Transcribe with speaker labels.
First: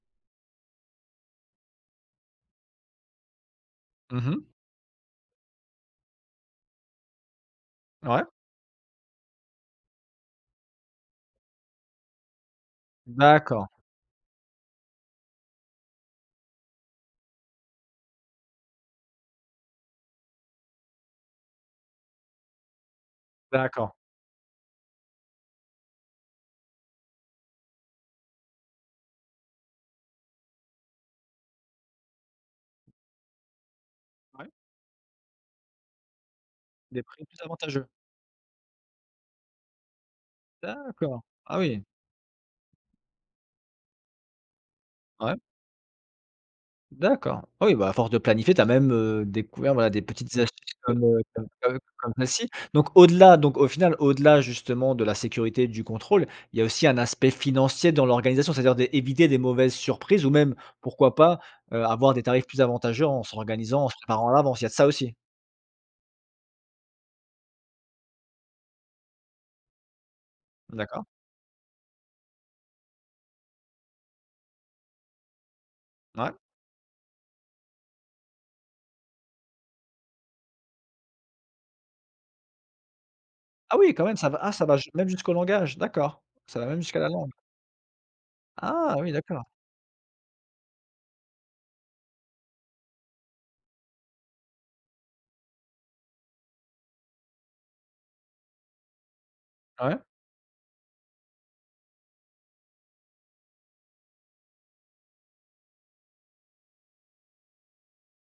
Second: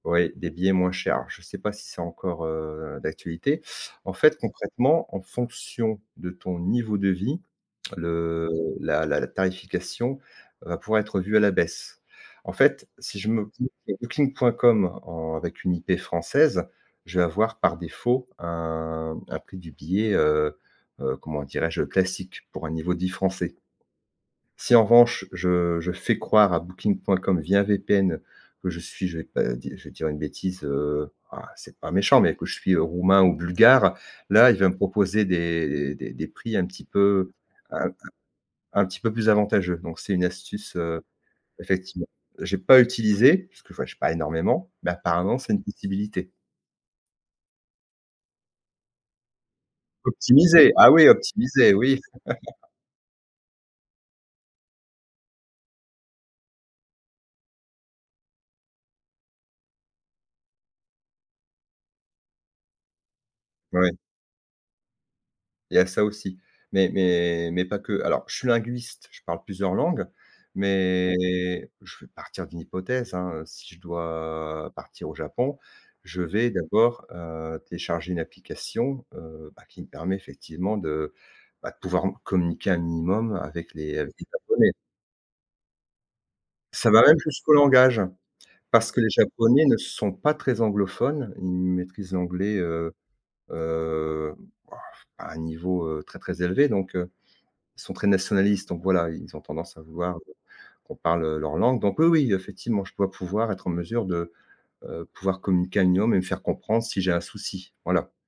Speaker 1: Ouais. Des billets moins chers. Je sais pas si c'est encore, heu, d'actualité. En
Speaker 2: Mmh
Speaker 1: fait,
Speaker 2: mh.
Speaker 1: concrètement, en fonction de ton niveau de vie,
Speaker 2: Ouais.
Speaker 1: le la la tarification va pouvoir être revue à la baisse. En fait, si je me
Speaker 2: D'accord.
Speaker 1: [unintelligible] à Booking.com, en avec une IP française, je vais avoir, par défaut, un un prix du billet, heu heu, comment dirais-je? Heu, classique pour un niveau dit français.
Speaker 2: D'accord.
Speaker 1: Si, en revanche, je je fais croire à Booking.com, via VPN, que je suis je vais pas di je vais dire une bêtise. Heu, enfin, c'est pas méchant, mais que je suis, heu, Roumain ou Bulgare,
Speaker 2: Ouais.
Speaker 1: là, il va me proposer des des des des prix un petit
Speaker 2: Des prix
Speaker 1: peu
Speaker 2: plus avantageux?
Speaker 1: un un un petit plus avantageux. Donc, c'est une astuce, heu,
Speaker 2: D'accord. Ah oui!
Speaker 1: effectivement. J'ai pas utilisé, parce que je voyage pas énormément, mais
Speaker 2: Ouais.
Speaker 1: apparemment, c'est une possibilité.
Speaker 2: D'accord. Ah oui, bah, à force de planifier, tu as même, heu, découvert, voilà, des petites
Speaker 1: Optimiser,
Speaker 2: astuces
Speaker 1: ah
Speaker 2: comme,
Speaker 1: oui,
Speaker 2: heu, comme,
Speaker 1: optimiser,
Speaker 2: heu,
Speaker 1: oui!
Speaker 2: comme. [unintelligible] Donc au-delà donc, au final, au-delà, justement de la sécurité et du contrôle, il y a aussi un aspect financier dans l'organisation. C'est-à-dire d'é éviter des mauvaises surprises ou même, pourquoi pas, heu, avoir des tarifs plus avantageux en s'organisant, en
Speaker 1: Ouais.
Speaker 2: se préparant à l'avance, il y a de ça aussi?
Speaker 1: Il y a ça aussi, mais mais mais pas que. Alors, je suis linguiste, je parle plusieurs langues,
Speaker 2: D'accord.
Speaker 1: mais je vais partir d'une hypothèse, hein, heu, si je dois partir au Japon, je
Speaker 2: Ouais.
Speaker 1: vais d'abord, heu, télécharger une application, heu, bah qui me permet effectivement de, bah, de pouvoir m communiquer un minimum avec
Speaker 2: Ah, oui,
Speaker 1: les
Speaker 2: quand
Speaker 1: avec
Speaker 2: même!
Speaker 1: les
Speaker 2: Ça va ah ça
Speaker 1: Japonais.
Speaker 2: va ju même jusqu'au langage. D'accord, ça va même
Speaker 1: Ça
Speaker 2: jusqu'à
Speaker 1: va
Speaker 2: la
Speaker 1: même
Speaker 2: langue?
Speaker 1: jusqu'au langage, parce
Speaker 2: Ah,
Speaker 1: que les
Speaker 2: oui, d'accord.
Speaker 1: Japonais ne sont pas très anglophones. Ils maîtrisent l'anglais, heu heu, oh, à un niveau, heu, très très élevé, donc, heu ils sont très nationalistes, donc voilà, ils ont tendance à
Speaker 2: Ah ouais?
Speaker 1: vouloir, heu, qu'on parle, heu, leur langue. Donc oui, oui, effectivement, je dois pouvoir être en mesure de, heu, pouvoir communiquer à minimum et me faire comprendre si j'ai un souci, voilà.